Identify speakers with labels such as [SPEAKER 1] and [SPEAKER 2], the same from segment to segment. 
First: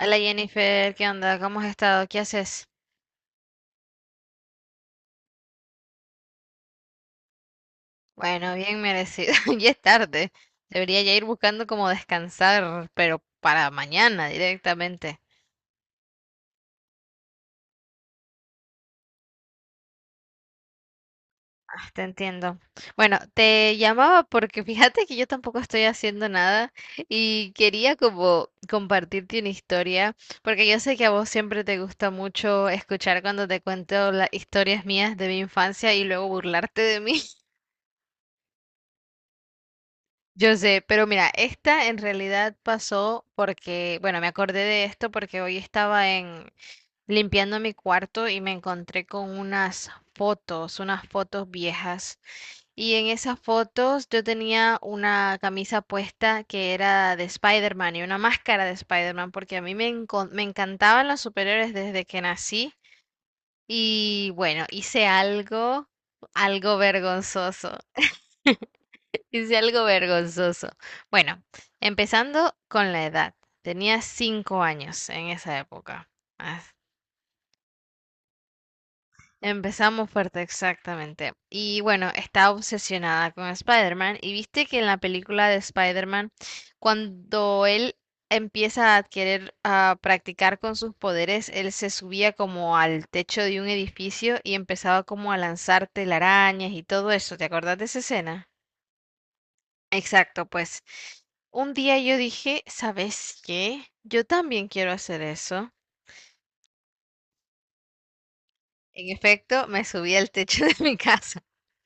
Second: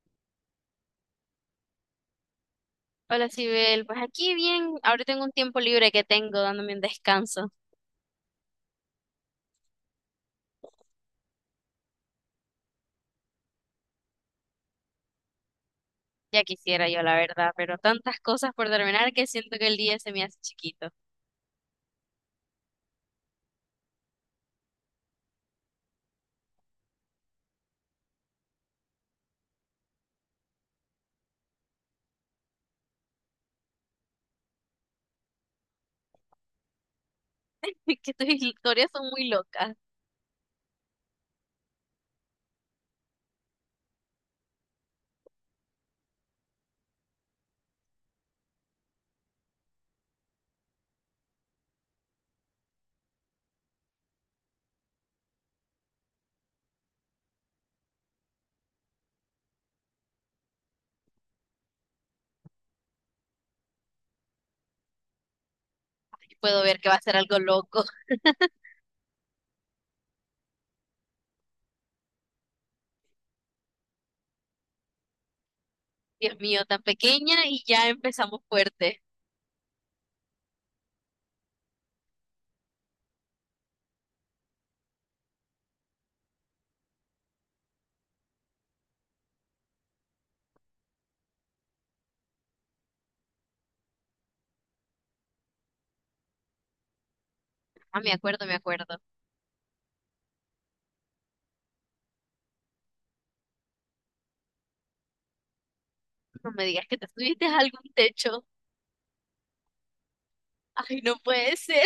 [SPEAKER 1] Hola Jennifer, ¿qué onda? ¿Cómo has estado? ¿Qué haces?
[SPEAKER 2] Hola, Sibel. Pues aquí bien, ahora tengo un tiempo libre que tengo dándome un descanso.
[SPEAKER 1] Bueno, bien merecido. Ya es tarde. Debería ya ir buscando cómo descansar, pero para mañana directamente.
[SPEAKER 2] Ya quisiera yo, la verdad, pero tantas cosas por terminar que siento que el día se me hace chiquito.
[SPEAKER 1] Ah, te entiendo. Bueno, te llamaba porque fíjate que yo tampoco estoy haciendo nada y quería como compartirte una historia, porque yo sé que a vos siempre te gusta mucho escuchar cuando te cuento las historias mías de mi infancia y luego burlarte de mí.
[SPEAKER 2] Que tus historias son muy locas.
[SPEAKER 1] Yo sé, pero mira, esta en realidad pasó porque, bueno, me acordé de esto porque hoy estaba en limpiando mi cuarto y me encontré con unas fotos viejas. Y en esas fotos yo tenía una camisa puesta que era de Spider-Man y una máscara de Spider-Man porque a mí me encantaban los superhéroes desde que nací. Y bueno, hice algo,
[SPEAKER 2] Ay, puedo
[SPEAKER 1] algo
[SPEAKER 2] ver que va a ser algo
[SPEAKER 1] vergonzoso.
[SPEAKER 2] loco.
[SPEAKER 1] Hice algo vergonzoso. Bueno, empezando con la edad. Tenía 5 años en esa época.
[SPEAKER 2] Dios
[SPEAKER 1] Ah,
[SPEAKER 2] mío, tan pequeña y ya empezamos fuerte.
[SPEAKER 1] empezamos fuerte, exactamente. Y bueno, estaba obsesionada con Spider-Man. Y viste que en la película de Spider-Man, cuando él empieza a adquirir, a practicar con sus poderes, él se subía como al techo de un edificio y empezaba como a lanzar telarañas y todo eso. ¿Te acordás de esa
[SPEAKER 2] Ah, me acuerdo,
[SPEAKER 1] escena?
[SPEAKER 2] me acuerdo.
[SPEAKER 1] Exacto, pues un día yo dije, ¿sabes qué? Yo también quiero hacer eso.
[SPEAKER 2] No me digas que te subiste a algún techo.
[SPEAKER 1] En efecto, me subí al techo de mi
[SPEAKER 2] Ay, no
[SPEAKER 1] casa.
[SPEAKER 2] puede ser.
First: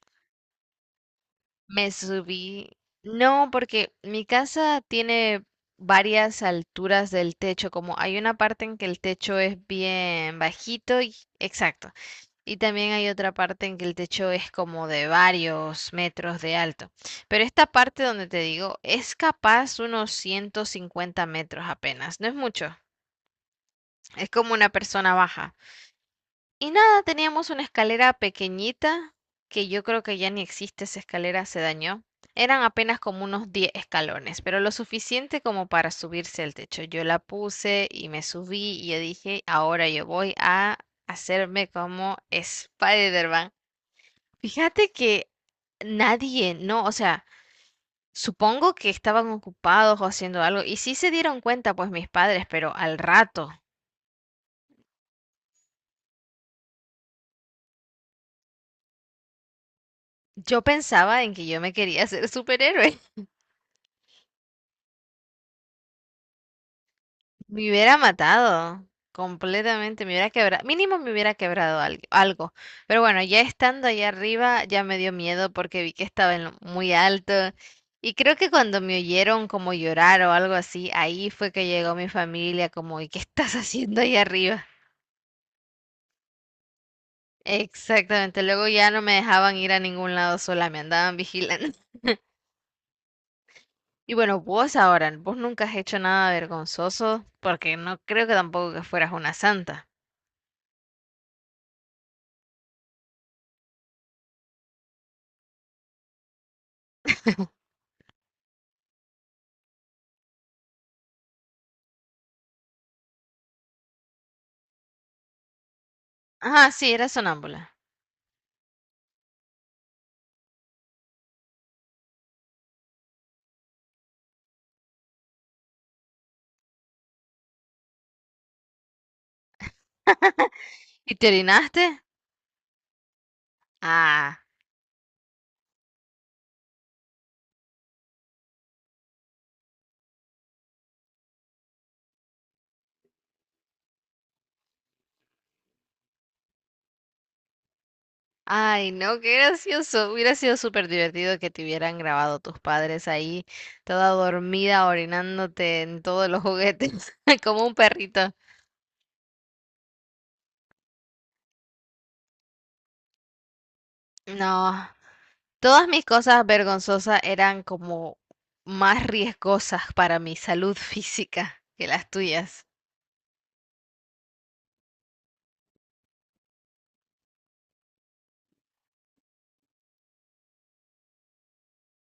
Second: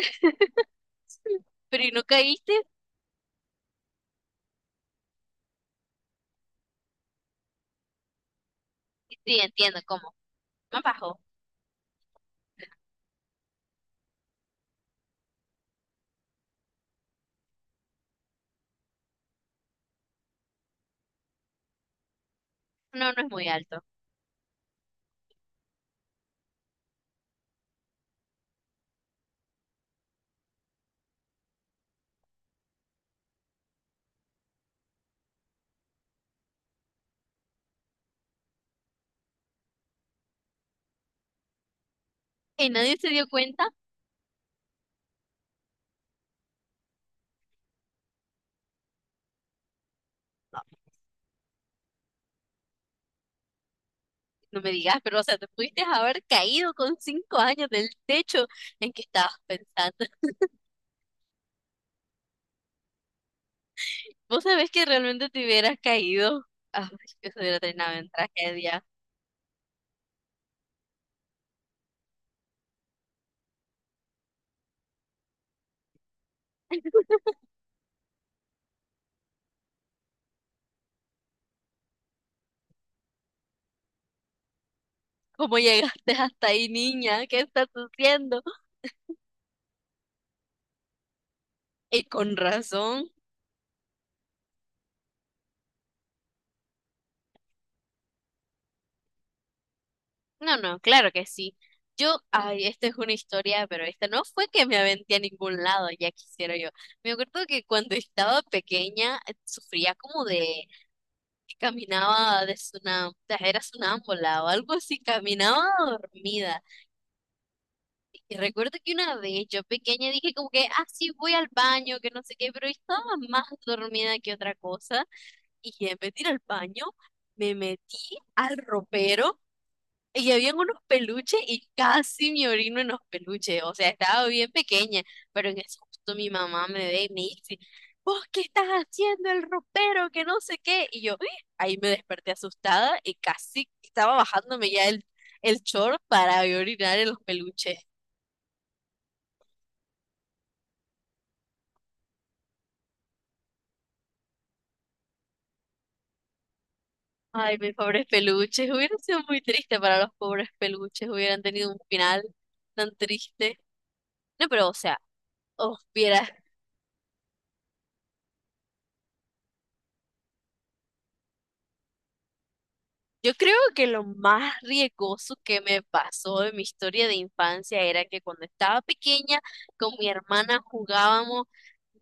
[SPEAKER 2] Pero
[SPEAKER 1] Me
[SPEAKER 2] ¿y no caíste?
[SPEAKER 1] subí. No, porque mi casa tiene varias alturas del techo, como hay una parte en que el techo
[SPEAKER 2] Sí,
[SPEAKER 1] es
[SPEAKER 2] entiendo cómo.
[SPEAKER 1] bien
[SPEAKER 2] Más
[SPEAKER 1] bajito y
[SPEAKER 2] bajo.
[SPEAKER 1] exacto. Y también hay otra parte en que el techo es como de varios metros de alto. Pero esta parte donde te digo, es capaz unos 150 metros apenas, no es mucho.
[SPEAKER 2] No, no es muy alto.
[SPEAKER 1] Es como una persona baja. Y nada, teníamos una escalera pequeñita, que yo creo que ya ni existe esa escalera, se dañó. Eran apenas como unos 10 escalones, pero lo suficiente como para subirse al techo. Yo la puse y me subí y yo dije, ahora yo voy a hacerme como
[SPEAKER 2] ¿Y nadie se dio
[SPEAKER 1] Spider-Man.
[SPEAKER 2] cuenta?
[SPEAKER 1] Fíjate que nadie, no, o sea, supongo que estaban ocupados o haciendo algo y sí se dieron cuenta pues mis padres, pero al rato,
[SPEAKER 2] No me digas, pero o sea, te pudiste haber caído con 5 años del techo en que estabas pensando.
[SPEAKER 1] yo pensaba en que yo me quería ser superhéroe.
[SPEAKER 2] Vos sabés que realmente te hubieras caído. Ay, que se hubiera
[SPEAKER 1] Me hubiera
[SPEAKER 2] terminado en tragedia.
[SPEAKER 1] matado completamente, me hubiera quebrado, mínimo me hubiera quebrado algo, algo. Pero bueno, ya estando allá arriba ya me dio miedo porque vi que estaba en lo muy alto. Y creo que cuando me oyeron como llorar o algo así, ahí fue que llegó mi familia como, ¿y qué estás haciendo allá arriba?
[SPEAKER 2] ¿Cómo llegaste hasta ahí, niña? ¿Qué estás
[SPEAKER 1] Exactamente,
[SPEAKER 2] haciendo?
[SPEAKER 1] luego ya no me dejaban ir a ningún lado sola, me andaban vigilando.
[SPEAKER 2] Y con razón.
[SPEAKER 1] Y bueno, vos ahora, vos nunca has hecho nada vergonzoso, porque no creo que tampoco que fueras una santa.
[SPEAKER 2] No, no, claro que sí. Yo, ay, esta es una historia, pero esta no fue que me aventé a ningún lado, ya quisiera yo. Me acuerdo que cuando estaba pequeña sufría como de que caminaba de sunam, era sonámbula o algo así, caminaba dormida.
[SPEAKER 1] Ah, sí, eras sonámbula.
[SPEAKER 2] Y recuerdo que una vez yo pequeña dije como que, ah, sí, voy al baño, que no sé qué, pero estaba más dormida que otra cosa. Y en vez de ir al baño, me metí al ropero y habían unos
[SPEAKER 1] ¿Y te
[SPEAKER 2] peluches y
[SPEAKER 1] orinaste?
[SPEAKER 2] casi me orino en los peluches. O sea, estaba
[SPEAKER 1] Ah,
[SPEAKER 2] bien pequeña, pero en eso justo mi mamá me ve y me dice, ¿vos qué estás haciendo el ropero? Que no sé qué. Y yo, "Uy". Ahí me desperté asustada y casi estaba bajándome ya el short para ir a orinar en los peluches.
[SPEAKER 1] ay, no, qué gracioso. Hubiera sido súper divertido que te hubieran grabado tus padres ahí, toda dormida, orinándote en todos los juguetes,
[SPEAKER 2] Ay,
[SPEAKER 1] como un
[SPEAKER 2] mis pobres
[SPEAKER 1] perrito.
[SPEAKER 2] peluches. Hubiera sido muy triste para los pobres peluches. Hubieran tenido un final tan triste. No, pero o
[SPEAKER 1] No,
[SPEAKER 2] sea, os
[SPEAKER 1] todas mis
[SPEAKER 2] hubiera.
[SPEAKER 1] cosas vergonzosas eran como más riesgosas para mi salud física que las tuyas.
[SPEAKER 2] Yo creo que lo más riesgoso que me pasó en mi historia de infancia era que cuando estaba pequeña con mi hermana jugábamos,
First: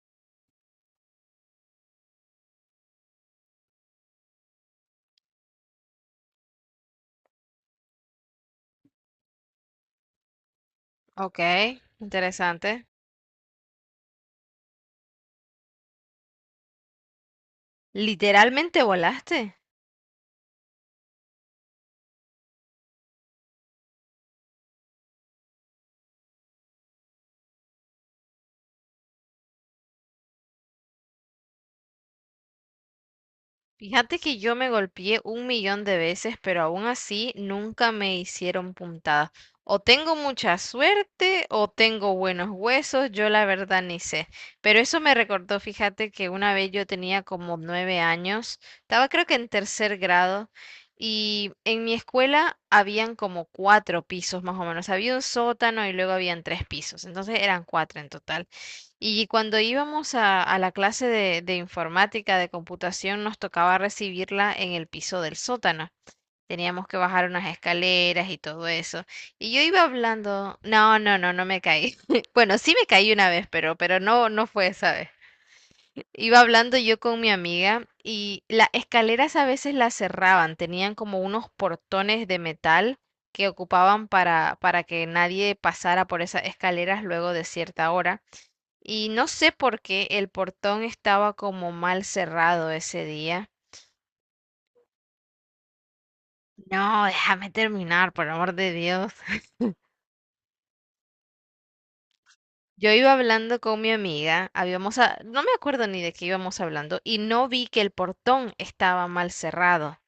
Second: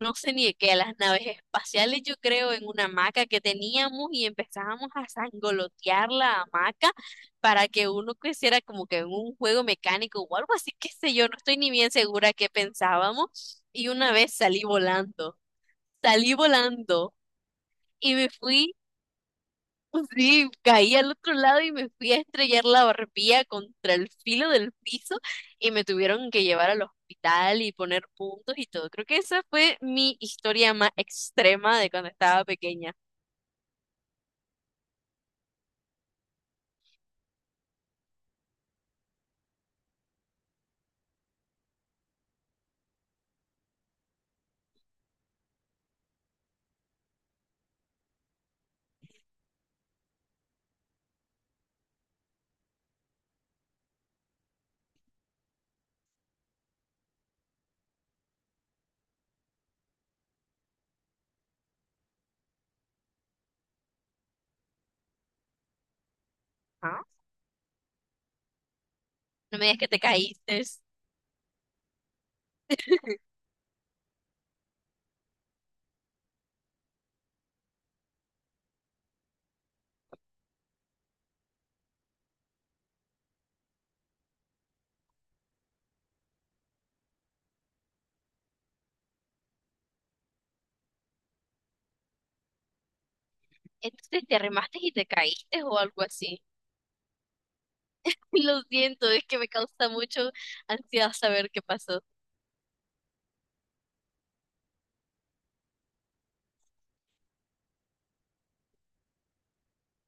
[SPEAKER 2] no sé ni de qué, a las naves espaciales, yo creo, en una hamaca que teníamos y empezábamos a sangolotear la hamaca para que uno creciera como que en un juego mecánico o algo así, qué sé yo, no
[SPEAKER 1] Ok,
[SPEAKER 2] estoy ni bien segura qué
[SPEAKER 1] interesante.
[SPEAKER 2] pensábamos. Y una vez salí volando y me fui.
[SPEAKER 1] Literalmente volaste.
[SPEAKER 2] Sí, caí al otro lado y me fui a estrellar la barbilla contra el filo del piso y me tuvieron que llevar al hospital y poner puntos y todo. Creo que esa fue mi historia más extrema de cuando estaba pequeña.
[SPEAKER 1] Fíjate que yo me golpeé un millón de veces, pero aún así nunca me hicieron puntadas. O tengo mucha suerte o tengo buenos huesos, yo la verdad ni sé. Pero eso me recordó, fíjate que una vez yo tenía como 9 años, estaba creo que en tercer grado, y en mi escuela habían como cuatro pisos más o menos. Había un sótano y luego habían tres pisos, entonces eran cuatro en total. Y cuando íbamos a la clase de informática, de computación, nos tocaba recibirla en el piso del sótano. Teníamos que
[SPEAKER 2] Ah,
[SPEAKER 1] bajar unas escaleras y todo eso. Y
[SPEAKER 2] no
[SPEAKER 1] yo
[SPEAKER 2] me digas
[SPEAKER 1] iba
[SPEAKER 2] que te
[SPEAKER 1] hablando,
[SPEAKER 2] caíste.
[SPEAKER 1] no, no, no, no me caí. Bueno, sí me caí una vez, pero no, no fue esa vez. Iba hablando yo con mi amiga y las escaleras a veces las cerraban, tenían como unos portones de metal que ocupaban para que nadie pasara por esas escaleras luego de cierta hora. Y no sé por qué el portón estaba como mal cerrado ese día.
[SPEAKER 2] Entonces te arrimaste y te caíste o algo así.
[SPEAKER 1] No, déjame terminar, por amor
[SPEAKER 2] Lo
[SPEAKER 1] de
[SPEAKER 2] siento,
[SPEAKER 1] Dios.
[SPEAKER 2] es que me causa mucho ansiedad saber qué pasó.
[SPEAKER 1] Yo iba hablando con mi amiga, habíamos, no me acuerdo ni de qué íbamos hablando, y no vi que el portón estaba mal cerrado.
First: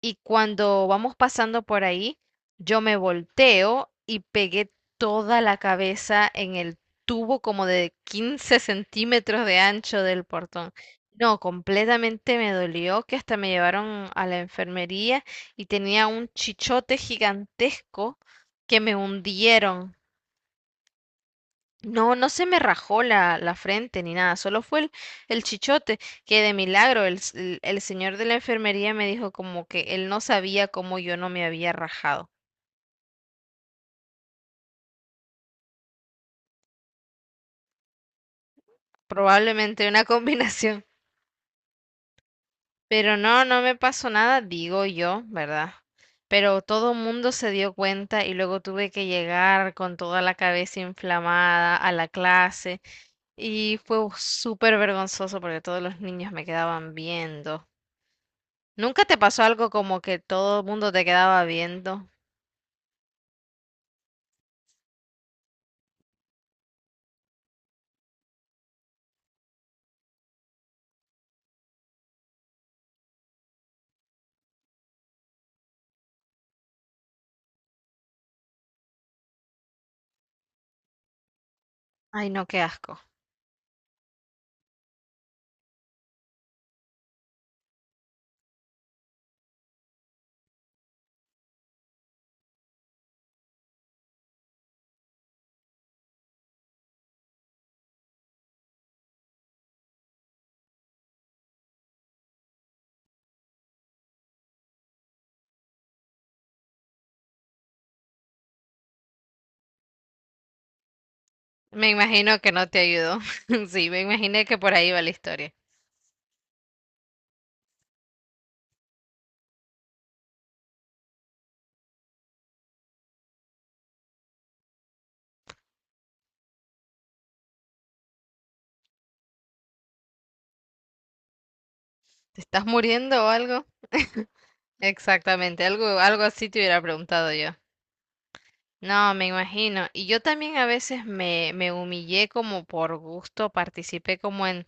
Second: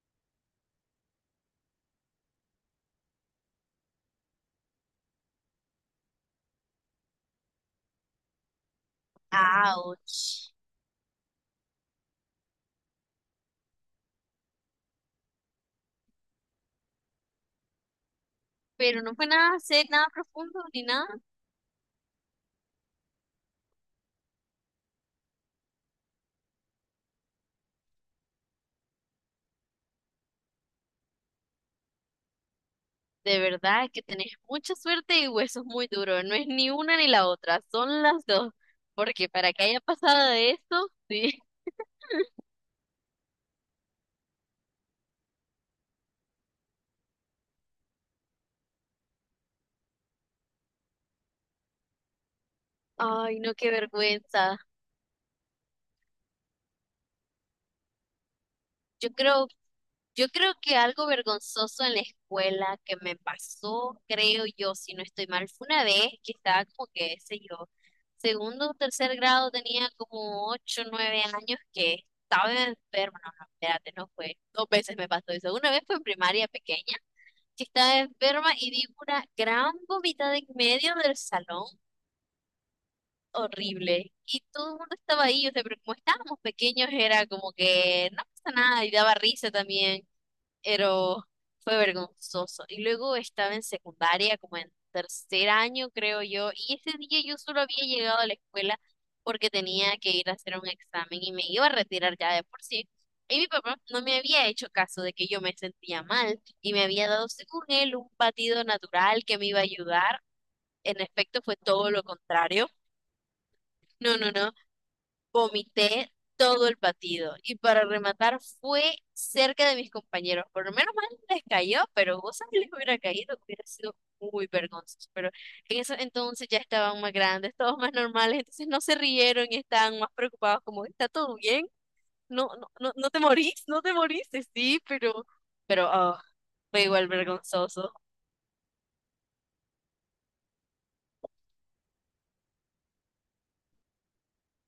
[SPEAKER 1] Y cuando vamos pasando por ahí, yo me volteo y pegué toda la cabeza en el tubo como de 15 centímetros de ancho del
[SPEAKER 2] Ouch.
[SPEAKER 1] portón. No, completamente me dolió que hasta me llevaron a la enfermería y tenía un chichote gigantesco que me
[SPEAKER 2] Pero no fue nada,
[SPEAKER 1] hundieron.
[SPEAKER 2] nada profundo ni nada.
[SPEAKER 1] No, no se me rajó la frente ni nada, solo fue el chichote, que de milagro el señor de la enfermería me dijo como que él no sabía cómo yo no me había rajado.
[SPEAKER 2] De verdad que tenés mucha suerte y huesos muy duros. No es ni una ni la otra, son las dos. Porque para que haya
[SPEAKER 1] Probablemente una
[SPEAKER 2] pasado de
[SPEAKER 1] combinación.
[SPEAKER 2] eso, sí.
[SPEAKER 1] Pero no, no me pasó nada, digo yo, ¿verdad? Pero todo el mundo se dio cuenta y luego tuve que llegar con toda la cabeza inflamada a la clase
[SPEAKER 2] Ay, no, qué
[SPEAKER 1] y fue
[SPEAKER 2] vergüenza.
[SPEAKER 1] súper vergonzoso porque todos los niños me quedaban viendo. ¿Nunca
[SPEAKER 2] Yo
[SPEAKER 1] te pasó
[SPEAKER 2] creo,
[SPEAKER 1] algo como que
[SPEAKER 2] yo creo
[SPEAKER 1] todo el
[SPEAKER 2] que
[SPEAKER 1] mundo te
[SPEAKER 2] algo
[SPEAKER 1] quedaba
[SPEAKER 2] vergonzoso en la
[SPEAKER 1] viendo?
[SPEAKER 2] escuela que me pasó, creo yo, si no estoy mal, fue una vez que estaba como que, sé yo, segundo o tercer grado, tenía como 8, 9 años que estaba enferma. No, no, espérate, no fue. Dos veces me pasó eso. Una vez fue en primaria pequeña, que estaba enferma y di una gran vomitada en medio del salón,
[SPEAKER 1] Ay, no, qué asco.
[SPEAKER 2] horrible. Y todo el mundo estaba ahí, o sea, pero como estábamos pequeños era como que no pasa nada y daba risa también, pero fue vergonzoso. Y luego estaba en secundaria, como en tercer año, creo yo, y ese día yo solo había llegado a la escuela porque tenía que ir a hacer un examen y me iba a retirar ya de por sí. Y mi papá no me había hecho caso de que yo me sentía mal y me había dado, según él, un batido natural que me iba a ayudar. En efecto, fue
[SPEAKER 1] Me
[SPEAKER 2] todo lo
[SPEAKER 1] imagino que no
[SPEAKER 2] contrario.
[SPEAKER 1] te ayudó. Sí, me
[SPEAKER 2] No, no,
[SPEAKER 1] imaginé
[SPEAKER 2] no.
[SPEAKER 1] que por ahí va la historia.
[SPEAKER 2] Vomité todo el batido y para rematar fue cerca de mis compañeros. Por lo menos mal les cayó, pero vos sabés que les hubiera caído, hubiera sido muy vergonzoso. Pero en eso entonces ya estaban más grandes, todos más normales, entonces no se rieron y estaban más preocupados como, ¿está todo bien?
[SPEAKER 1] ¿Te
[SPEAKER 2] No,
[SPEAKER 1] estás
[SPEAKER 2] no, no, no
[SPEAKER 1] muriendo
[SPEAKER 2] te
[SPEAKER 1] o
[SPEAKER 2] morís,
[SPEAKER 1] algo?
[SPEAKER 2] no te morís, sí,
[SPEAKER 1] Exactamente, algo,
[SPEAKER 2] pero
[SPEAKER 1] algo así te hubiera
[SPEAKER 2] fue igual
[SPEAKER 1] preguntado yo.
[SPEAKER 2] vergonzoso.
[SPEAKER 1] No, me imagino. Y yo también a veces me humillé como por gusto, participé como en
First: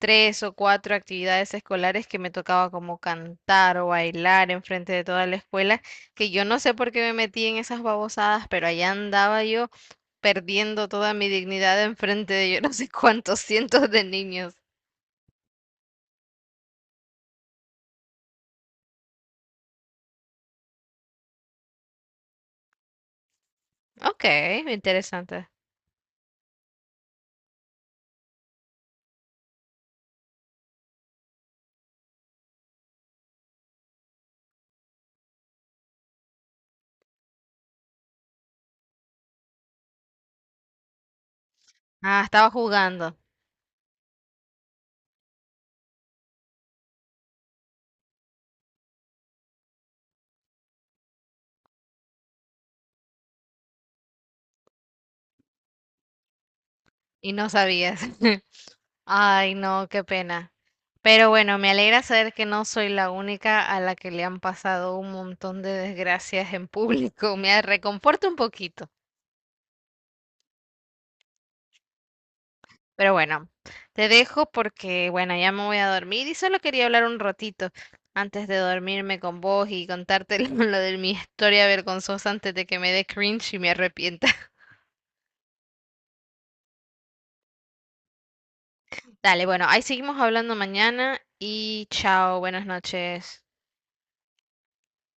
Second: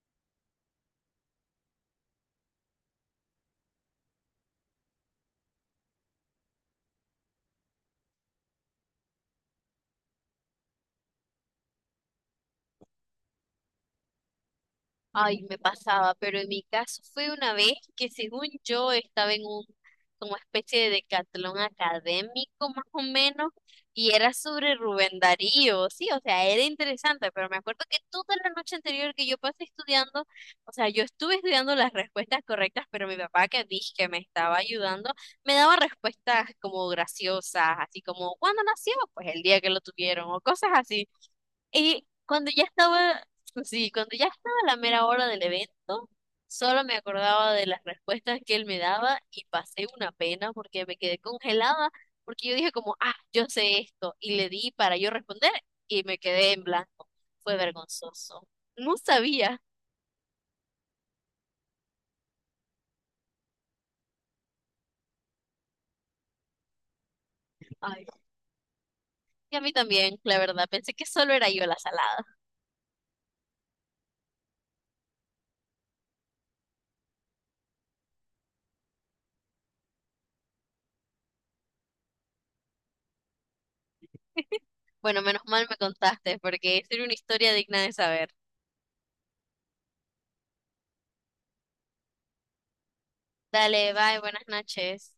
[SPEAKER 1] tres o cuatro actividades escolares que me tocaba como cantar o bailar enfrente de toda la escuela, que yo no sé por qué me metí en esas babosadas, pero allá andaba yo perdiendo toda mi dignidad enfrente de yo no sé cuántos cientos de niños.
[SPEAKER 2] Ay, me pasaba, pero en mi caso fue una vez que según yo estaba en un como especie de decatlón académico más o menos y
[SPEAKER 1] Ok,
[SPEAKER 2] era sobre Rubén
[SPEAKER 1] interesante.
[SPEAKER 2] Darío, sí, o sea, era interesante, pero me acuerdo que toda la noche anterior que yo pasé estudiando, o sea, yo estuve estudiando las respuestas correctas, pero mi papá que dije que me estaba ayudando, me daba respuestas como graciosas, así como ¿cuándo nació? Pues el día que lo tuvieron o cosas así. Y
[SPEAKER 1] Ah, estaba
[SPEAKER 2] cuando ya
[SPEAKER 1] jugando
[SPEAKER 2] estaba, sí, cuando ya estaba la mera hora del evento, solo me acordaba de las respuestas que él me daba y pasé una pena porque me quedé congelada, porque yo dije como, ah, yo sé esto, y le di para yo responder y me quedé en blanco.
[SPEAKER 1] y no
[SPEAKER 2] Fue
[SPEAKER 1] sabías.
[SPEAKER 2] vergonzoso. No
[SPEAKER 1] Ay,
[SPEAKER 2] sabía.
[SPEAKER 1] no, qué pena. Pero bueno, me alegra saber que no soy la única a la que le han pasado un montón de desgracias en público. Me
[SPEAKER 2] Ay,
[SPEAKER 1] reconforta un poquito.
[SPEAKER 2] y a mí también, la verdad, pensé que solo era yo la salada.
[SPEAKER 1] Pero bueno, te dejo porque, bueno, ya me voy a dormir y solo quería hablar un ratito antes de dormirme con vos y contarte lo de mi historia vergonzosa antes de que me dé cringe y me arrepienta.
[SPEAKER 2] Bueno, menos mal me contaste porque sería una historia digna de saber.
[SPEAKER 1] Dale, bueno, ahí seguimos hablando mañana y chao, buenas noches.
[SPEAKER 2] Dale, bye, buenas noches.